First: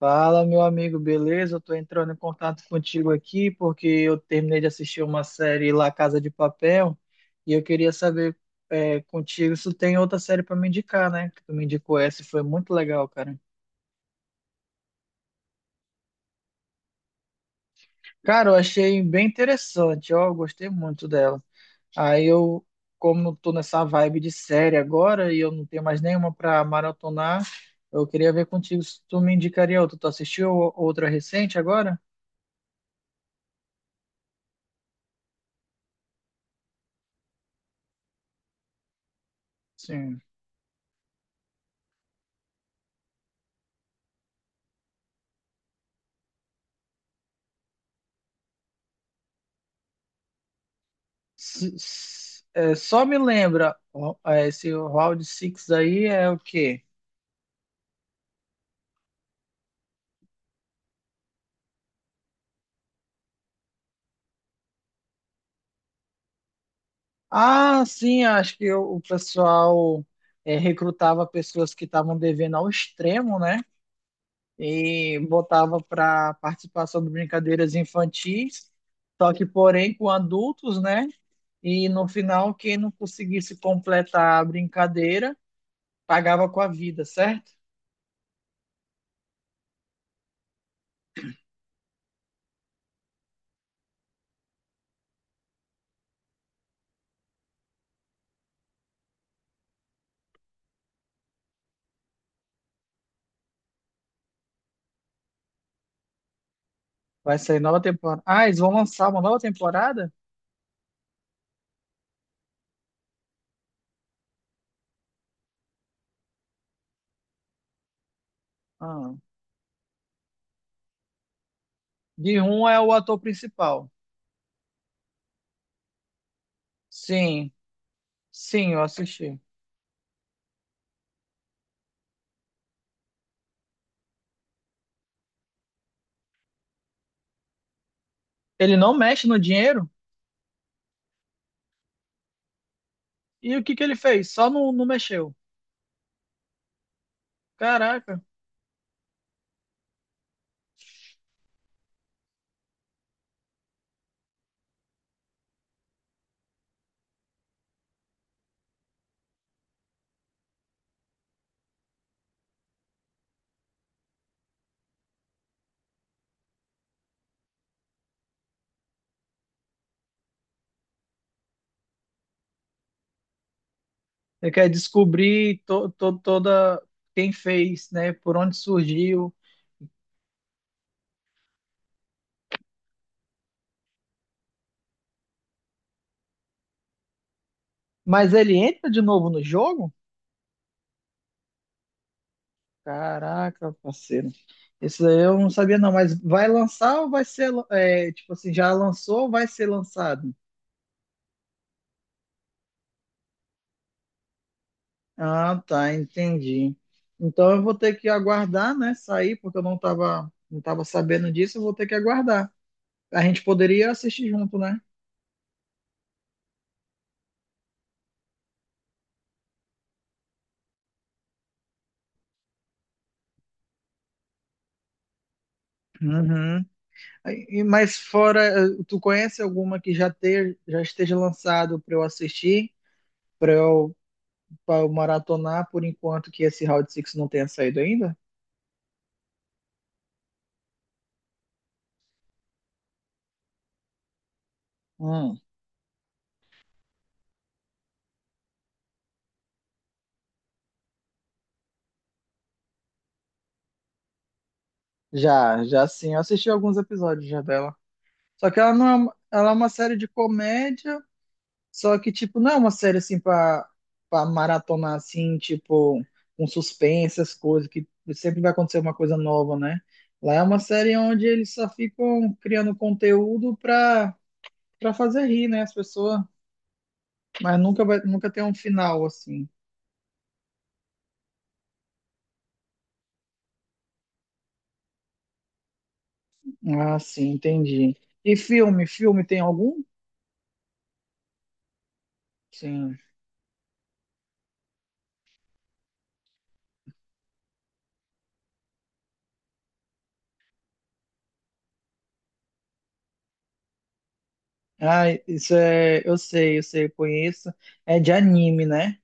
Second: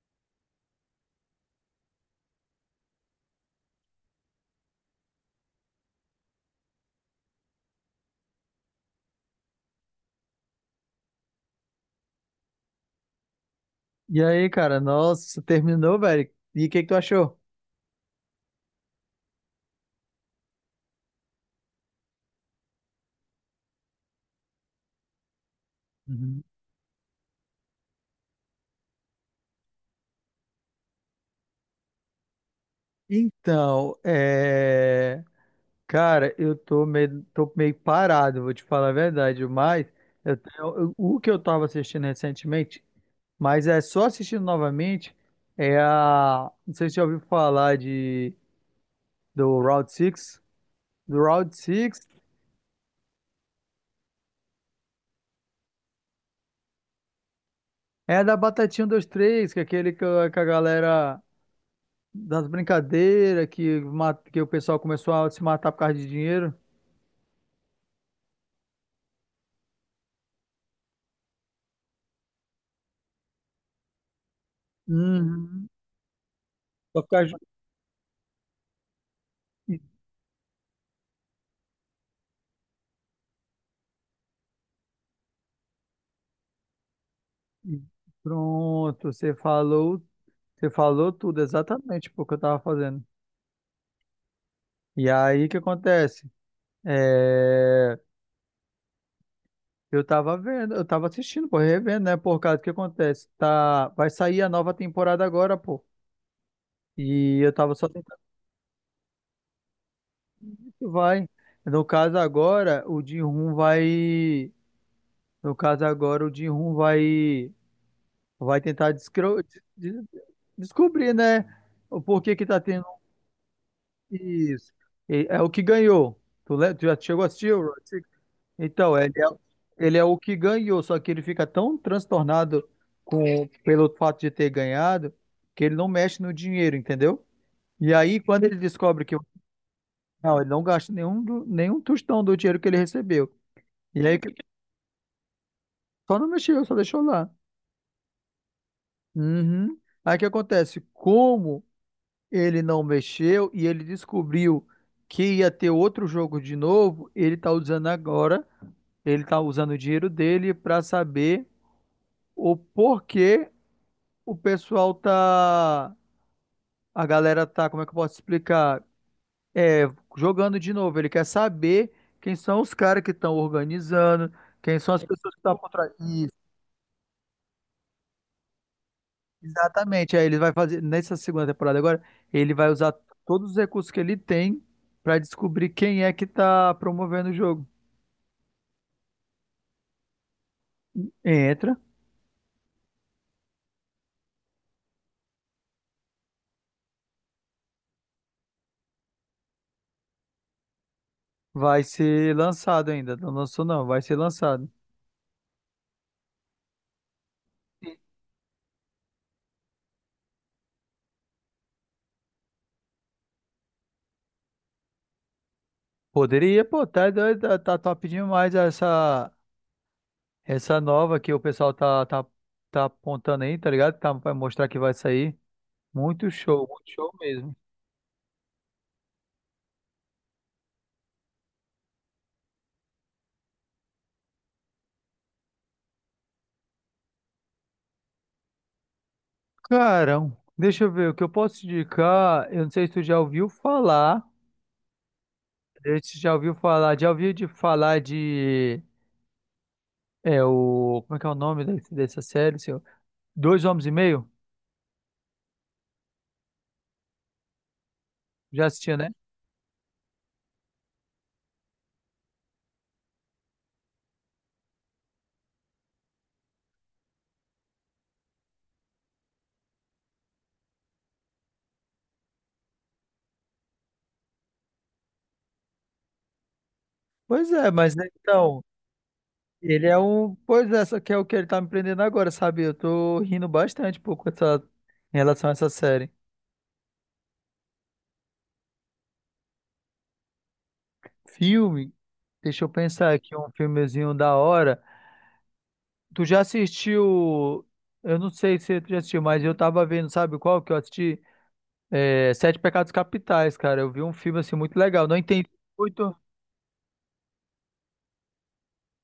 Fala, meu amigo, beleza? Eu tô entrando em contato contigo aqui porque eu terminei de assistir uma série La Casa de Papel e eu queria saber contigo se tu tem outra série para me indicar, né? Que tu me indicou essa e foi muito legal, cara. E aí, cara, nossa, terminou, velho. E o que que tu achou? Cara, eu achei bem interessante, ó, eu gostei muito dela. Aí eu, Como eu tô nessa vibe de série agora e eu não tenho mais nenhuma Uhum. para maratonar, eu queria ver contigo se tu me indicaria outra. Tu assistiu outra recente agora? Então, é... Cara, eu tô meio parado, vou te falar a verdade, mas Sim. O que eu tava assistindo recentemente, mas é só assistindo novamente, Não sei se você já ouviu falar do Route Six. Do Route S- Six s- é, só me lembra, ó, esse Round Six aí é o quê? é a da Batatinha um, dois três, que é aquele que a galera... das brincadeiras, que o pessoal começou a se matar por causa de dinheiro. Ah, sim, acho que o pessoal recrutava pessoas que estavam devendo ao extremo, né? E Uhum. botava para participar Pra sobre ficar ju- brincadeiras infantis, só que, e- porém, com adultos, né? E no final, quem não conseguisse completar a brincadeira pagava com a vida, certo? e- Pronto, você falou tudo exatamente tipo o que eu tava fazendo. E aí o que acontece? É, eu tava vendo, eu tava assistindo, pô, revendo, né? Por causa do que acontece. Tá, vai sair a nova temporada agora, pô. Vai E eu sair tava nova só tentando temporada. Ah, eles vão lançar uma nova temporada? que vai. No caso agora, o Jin-Hoon vai, no caso agora o Jin-Hoon vai vai tentar Ah. descro- de- de- descobrir, né? O porquê De que tá rum é tendo. o ator principal. Isso. E é o que ganhou. Tu já chegou a Sim, assistir o Round Six? sim, eu Então, assisti. Ele é o que ganhou, só que ele fica tão transtornado com, pelo fato de ter ganhado, que ele não mexe no dinheiro, entendeu? E aí, quando ele Ele não descobre que... mexe no dinheiro? Não, ele não gasta nenhum, nenhum tostão do dinheiro que ele recebeu. E o que que ele E aí, fez? que- Só não, não mexeu. só não mexeu, só deixou lá. Caraca. Uhum. Aí o que acontece? Como ele não mexeu, e ele descobriu que ia ter outro jogo de novo. Ele está usando agora, ele está usando o dinheiro dele para saber o porquê o pessoal tá, a galera tá, como é que eu posso explicar? É, jogando de novo. Ele quer saber quem são os caras que estão organizando, Ele quer quem são as pessoas que estão descobrir por trás. Toda quem fez, né? Por onde surgiu. Exatamente. Aí ele vai fazer, nessa segunda temporada agora, ele vai usar todos os recursos que ele tem pra descobrir quem é que tá promovendo o jogo. Mas ele entra de novo no jogo? Entra. Caraca, parceiro. Isso aí eu não sabia não, mas vai lançar ou vai ser, tipo assim, já lançou ou vai ser lançado? Vai ser lançado ainda. Não lançou, não, vai ser lançado. Ah, tá, entendi. Então eu vou ter que aguardar, né, sair, porque eu não tava sabendo disso, eu vou ter que aguardar. A gente poderia assistir junto, né? Poderia, pô, tá doido, tá top demais essa, essa nova que o pessoal tá apontando aí, tá ligado? Tá, vai mostrar que vai sair. Uhum. Muito show mesmo. Mas fora, tu conhece alguma que já esteja lançado para eu assistir, para eu, pra eu maratonar, por enquanto que esse Round Six não tenha saído ainda? Carão, deixa eu ver o que eu posso te indicar. Eu não sei se tu já ouviu falar. Hum, Você já ouviu falar, já ouviu de falar de... é o, como é que é o nome dessa série, seu? Dois Homens e Meio? já, já, sim. Eu assisti alguns episódios já dela. Só que Já ela não é, assistiu, né? Ela é uma série de comédia. Só que, tipo, não é uma série assim pra maratonar assim, tipo, um suspense, as coisas, que sempre vai acontecer uma coisa nova, né? Lá é uma série onde eles só ficam criando conteúdo pra fazer rir, né, as pessoas, Pois mas é, nunca mas vai, né, nunca tem um então, final assim. ele é um, pois é, só que é o que ele tá me prendendo agora, sabe? Eu tô rindo bastante um pouco essa em relação a essa série. Ah, sim, entendi. E filme, filme tem algum? Filme, deixa eu Sim. pensar aqui um filmezinho da hora. Tu já assistiu? Eu não sei se tu já assistiu, mas eu tava vendo, sabe qual que eu assisti? É, Sete Pecados Capitais, cara. Eu vi um filme assim muito Ah, legal. Não entendi isso é, muito. eu sei, eu sei, eu conheço. É de anime, né?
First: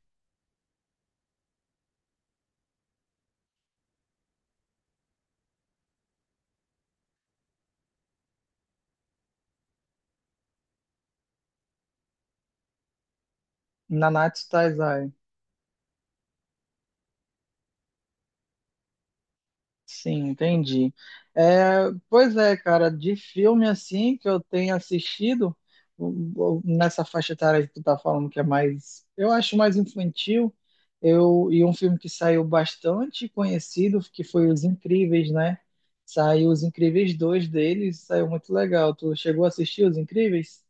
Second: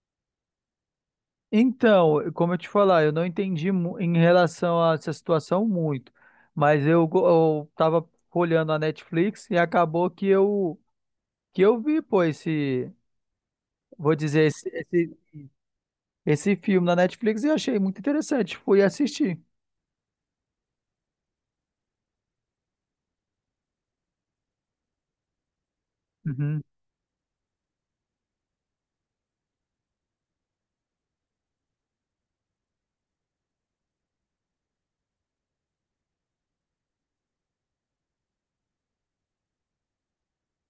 Então, como eu te falar, eu não entendi mu- em relação a essa situação muito, mas eu tava olhando a Netflix e acabou que eu vi, pô, esse, vou Nanatsu dizer, esse, Taizai. esse, esse filme na Netflix e achei muito interessante, fui assistir. Sim, entendi. É, pois é, cara, de filme assim que eu tenho assistido, Uhum. nessa faixa etária que tu tá falando que é mais, eu acho mais infantil, e um filme que saiu bastante conhecido, que foi Os Incríveis, né? Saiu Os Incríveis dois deles, saiu muito legal. Tu chegou a assistir Os Incríveis?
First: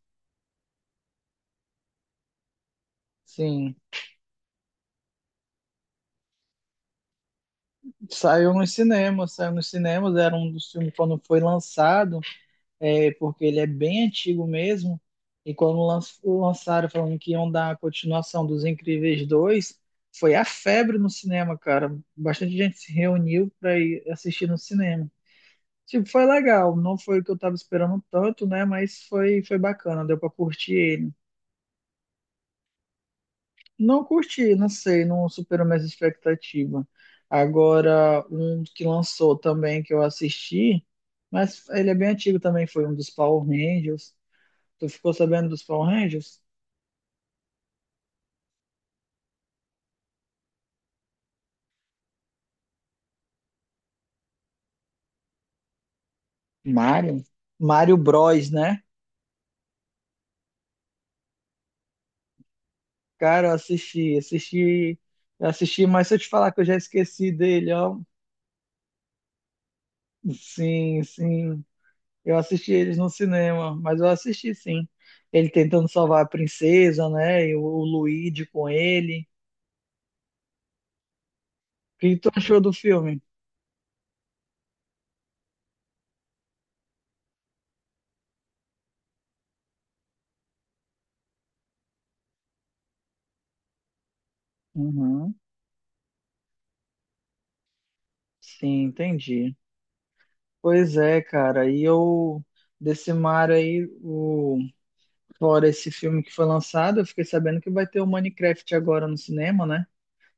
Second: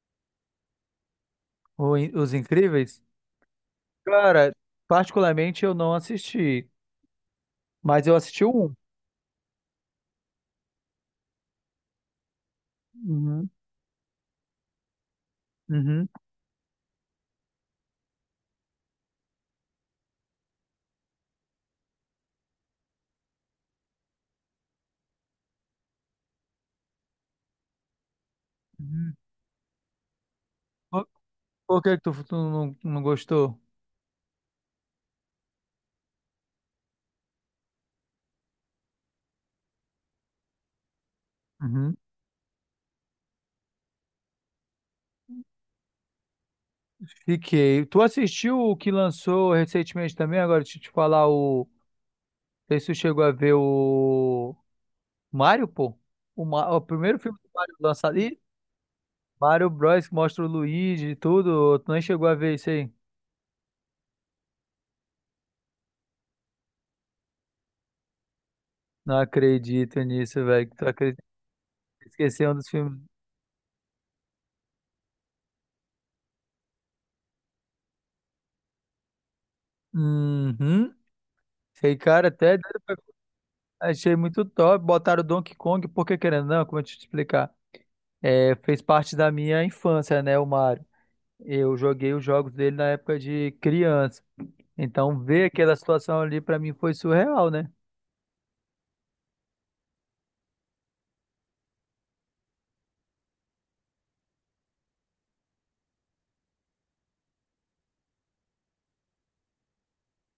Os Incríveis? Sim, Cara, particularmente eu não assisti, mas eu assisti o um. Saiu nos cinemas, era um dos filmes quando foi lançado, porque Uhum. ele é bem antigo mesmo. E quando lan- Uhum. lançaram falando que iam dar a continuação dos Incríveis 2 foi a febre no cinema, cara. Bastante gente se reuniu para ir assistir no cinema. Tipo, foi legal, não foi o que eu tava esperando tanto, né? Mas Uhum. foi bacana, deu para curtir Por, ele. por que que tu não, não gostou? Não curti, não sei, não superou minhas expectativas. Agora, um que lançou também que eu assisti, mas ele é bem antigo também, foi um dos Power Rangers. Tu ficou sabendo dos Power Rangers? Fiquei. Tu assistiu o que lançou recentemente também? Agora, deixa eu te falar o... Não sei se tu chegou a ver o... Mario, pô? O, o primeiro Mario? filme do Mario Mario lançado. Ih, Bros, né? Mario Bros. Que mostra o Luigi e tudo. Tu nem chegou a ver isso aí? Cara, eu assisti, mas se eu te falar que eu já esqueci dele, ó. Não acredito nisso, velho. Tu Sim, acredita? sim. Que Eu esqueceu um dos assisti eles filmes. no cinema, mas eu assisti sim. Ele tentando salvar a princesa, né? E o Luigi com ele. Uhum. Sei, O que cara, tu até achou do doido pra- filme? achei muito top. Botaram o Donkey Kong, porque querendo ou não, como eu te explicar? É, fez parte da minha infância, né, o Mario. Eu joguei os jogos dele na época de criança. Então, Uhum. ver aquela situação ali pra mim foi surreal, né? Sim, entendi. Pois é, cara. E eu, desse Mario aí, o. Fora esse filme que foi lançado, eu fiquei sabendo que vai ter o Minecraft agora no cinema, né?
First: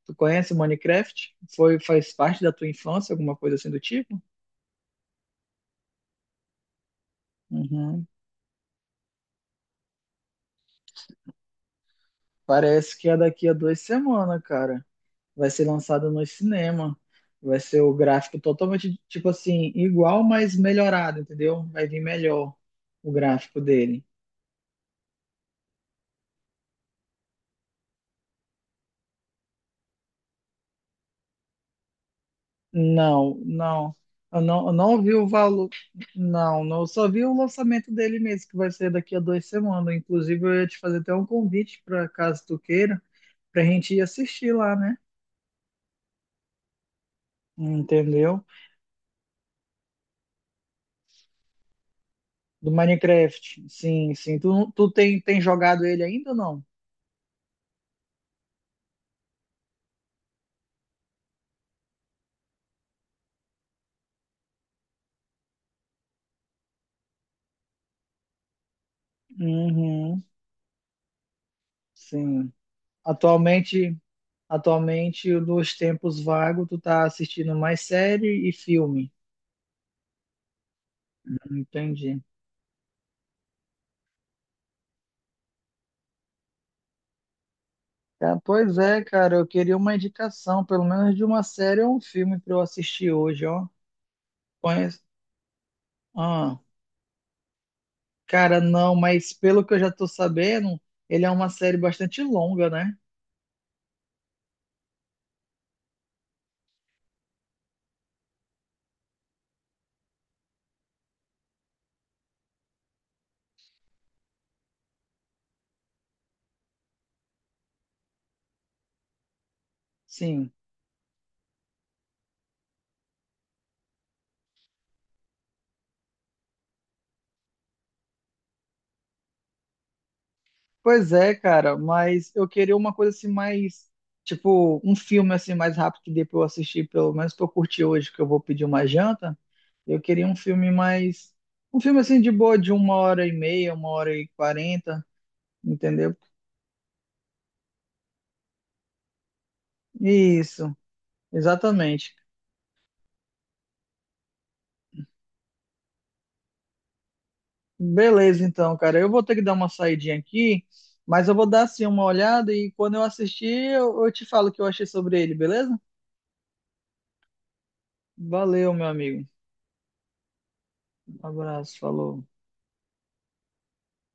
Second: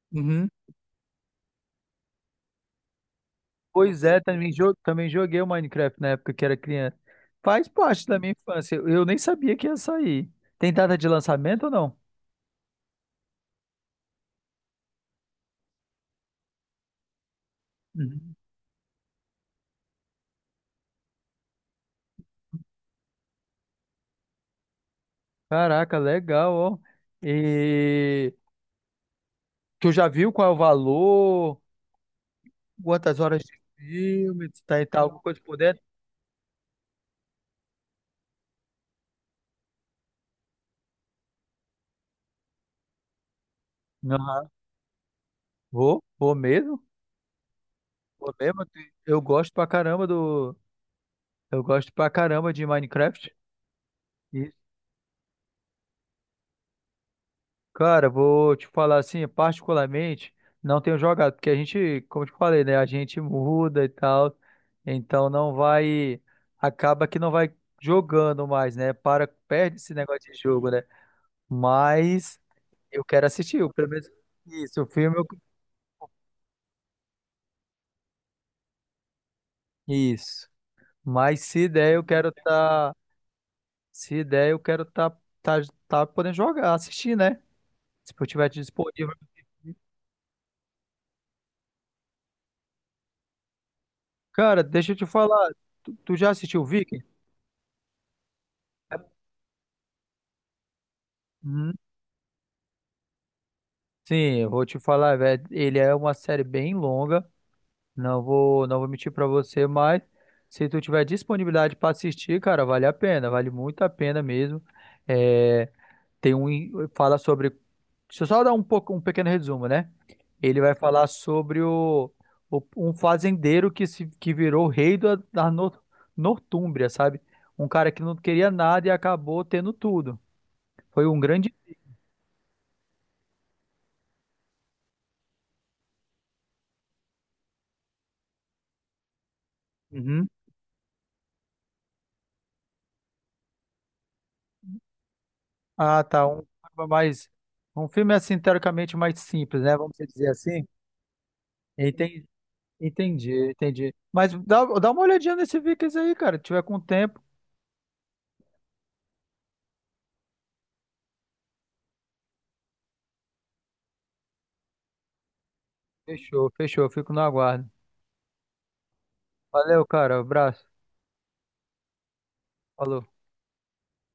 Tu Uhum. conhece o Minecraft? Foi, faz parte da tua infância, alguma coisa assim do Pois tipo? é, também, também joguei o Minecraft na época que era criança. Faz Uhum. parte da minha infância. Eu nem sabia que ia sair. Tem data de lançamento ou não? Parece que é daqui a 2 semanas, cara. Vai ser lançado no cinema. Vai ser o Uhum. gráfico totalmente, tipo assim, igual, mas melhorado, entendeu? Vai vir melhor o gráfico dele. Caraca, legal, ó. E tu já viu qual é o valor? Quantas Não, horas de não. Eu filme? Se não, eu tá e não tal, vi alguma o coisa por valor. dentro? Não, não. Eu só vi o lançamento dele mesmo, que vai ser daqui a 2 semanas. Inclusive, eu ia te fazer até um convite para caso tu queira, pra gente ir Aham. assistir lá, né? Vou, vou mesmo. Vou Entendeu? mesmo. Eu gosto pra caramba do... Eu gosto pra caramba de Do Minecraft. Minecraft. Sim, sim. Tu, não- tu tem jogado ele ainda ou não? Cara, vou te falar assim, particularmente, não tenho jogado, porque a gente, como eu te falei, né? A gente muda e tal, então não vai, acaba que não vai jogando mais, né? Para, perde esse Uhum, negócio de jogo, né? Mas sim. eu quero assistir, o pelo Atualmente, menos isso, o filme. atualmente, nos tempos vagos, tu tá assistindo mais série e filme. Isso. Mas se der, eu Entendi. quero tá, se der, eu quero tá, tá, tá podendo jogar, assistir, né? Se eu Cara, tiver pois é, disponível. cara, eu queria uma indicação, pelo menos de uma série ou um filme pra eu assistir hoje, ó. Cara, deixa eu Conheço. te falar, tu já Ah, assistiu Viking? cara, não, mas pelo que eu já tô sabendo, ele é uma série bastante longa, né? Sim, eu vou te falar, velho, ele é uma série bem longa, não vou mentir pra você, mas se tu tiver disponibilidade pra assistir, cara, vale a pena, vale muito a pena mesmo. É, tem um, fala sobre, deixa eu só dar um pouco, um pequeno resumo, né? Sim. Ele vai falar sobre um fazendeiro que se que virou rei da Nortúmbria, sabe? Um cara que não queria nada e acabou tendo tudo. Foi Pois um é, grande... cara, mas eu queria uma coisa assim mais, tipo, um filme assim mais rápido que dê pra eu assistir, pelo menos pra eu curtir hoje, que eu vou pedir uma janta. Eu queria Uhum. Um filme assim de boa, de 1 hora e meia, 1 hora e quarenta, Ah, entendeu? tá. Um filme mais... Um filme assim, teoricamente, mais simples, né? Vamos dizer assim. Isso, exatamente. Entendi, entendi, entendi. Mas dá, dá uma olhadinha nesse Vikings aí, cara. Se tiver com tempo. Beleza, então, cara. Eu vou ter que dar uma saidinha aqui, mas eu vou dar assim uma olhada e quando eu assistir, eu te falo o que eu achei sobre ele, beleza? Fechou, fechou. Fico no aguardo. Valeu, meu amigo. Valeu, cara. Abraço. Um abraço, falou. Falou.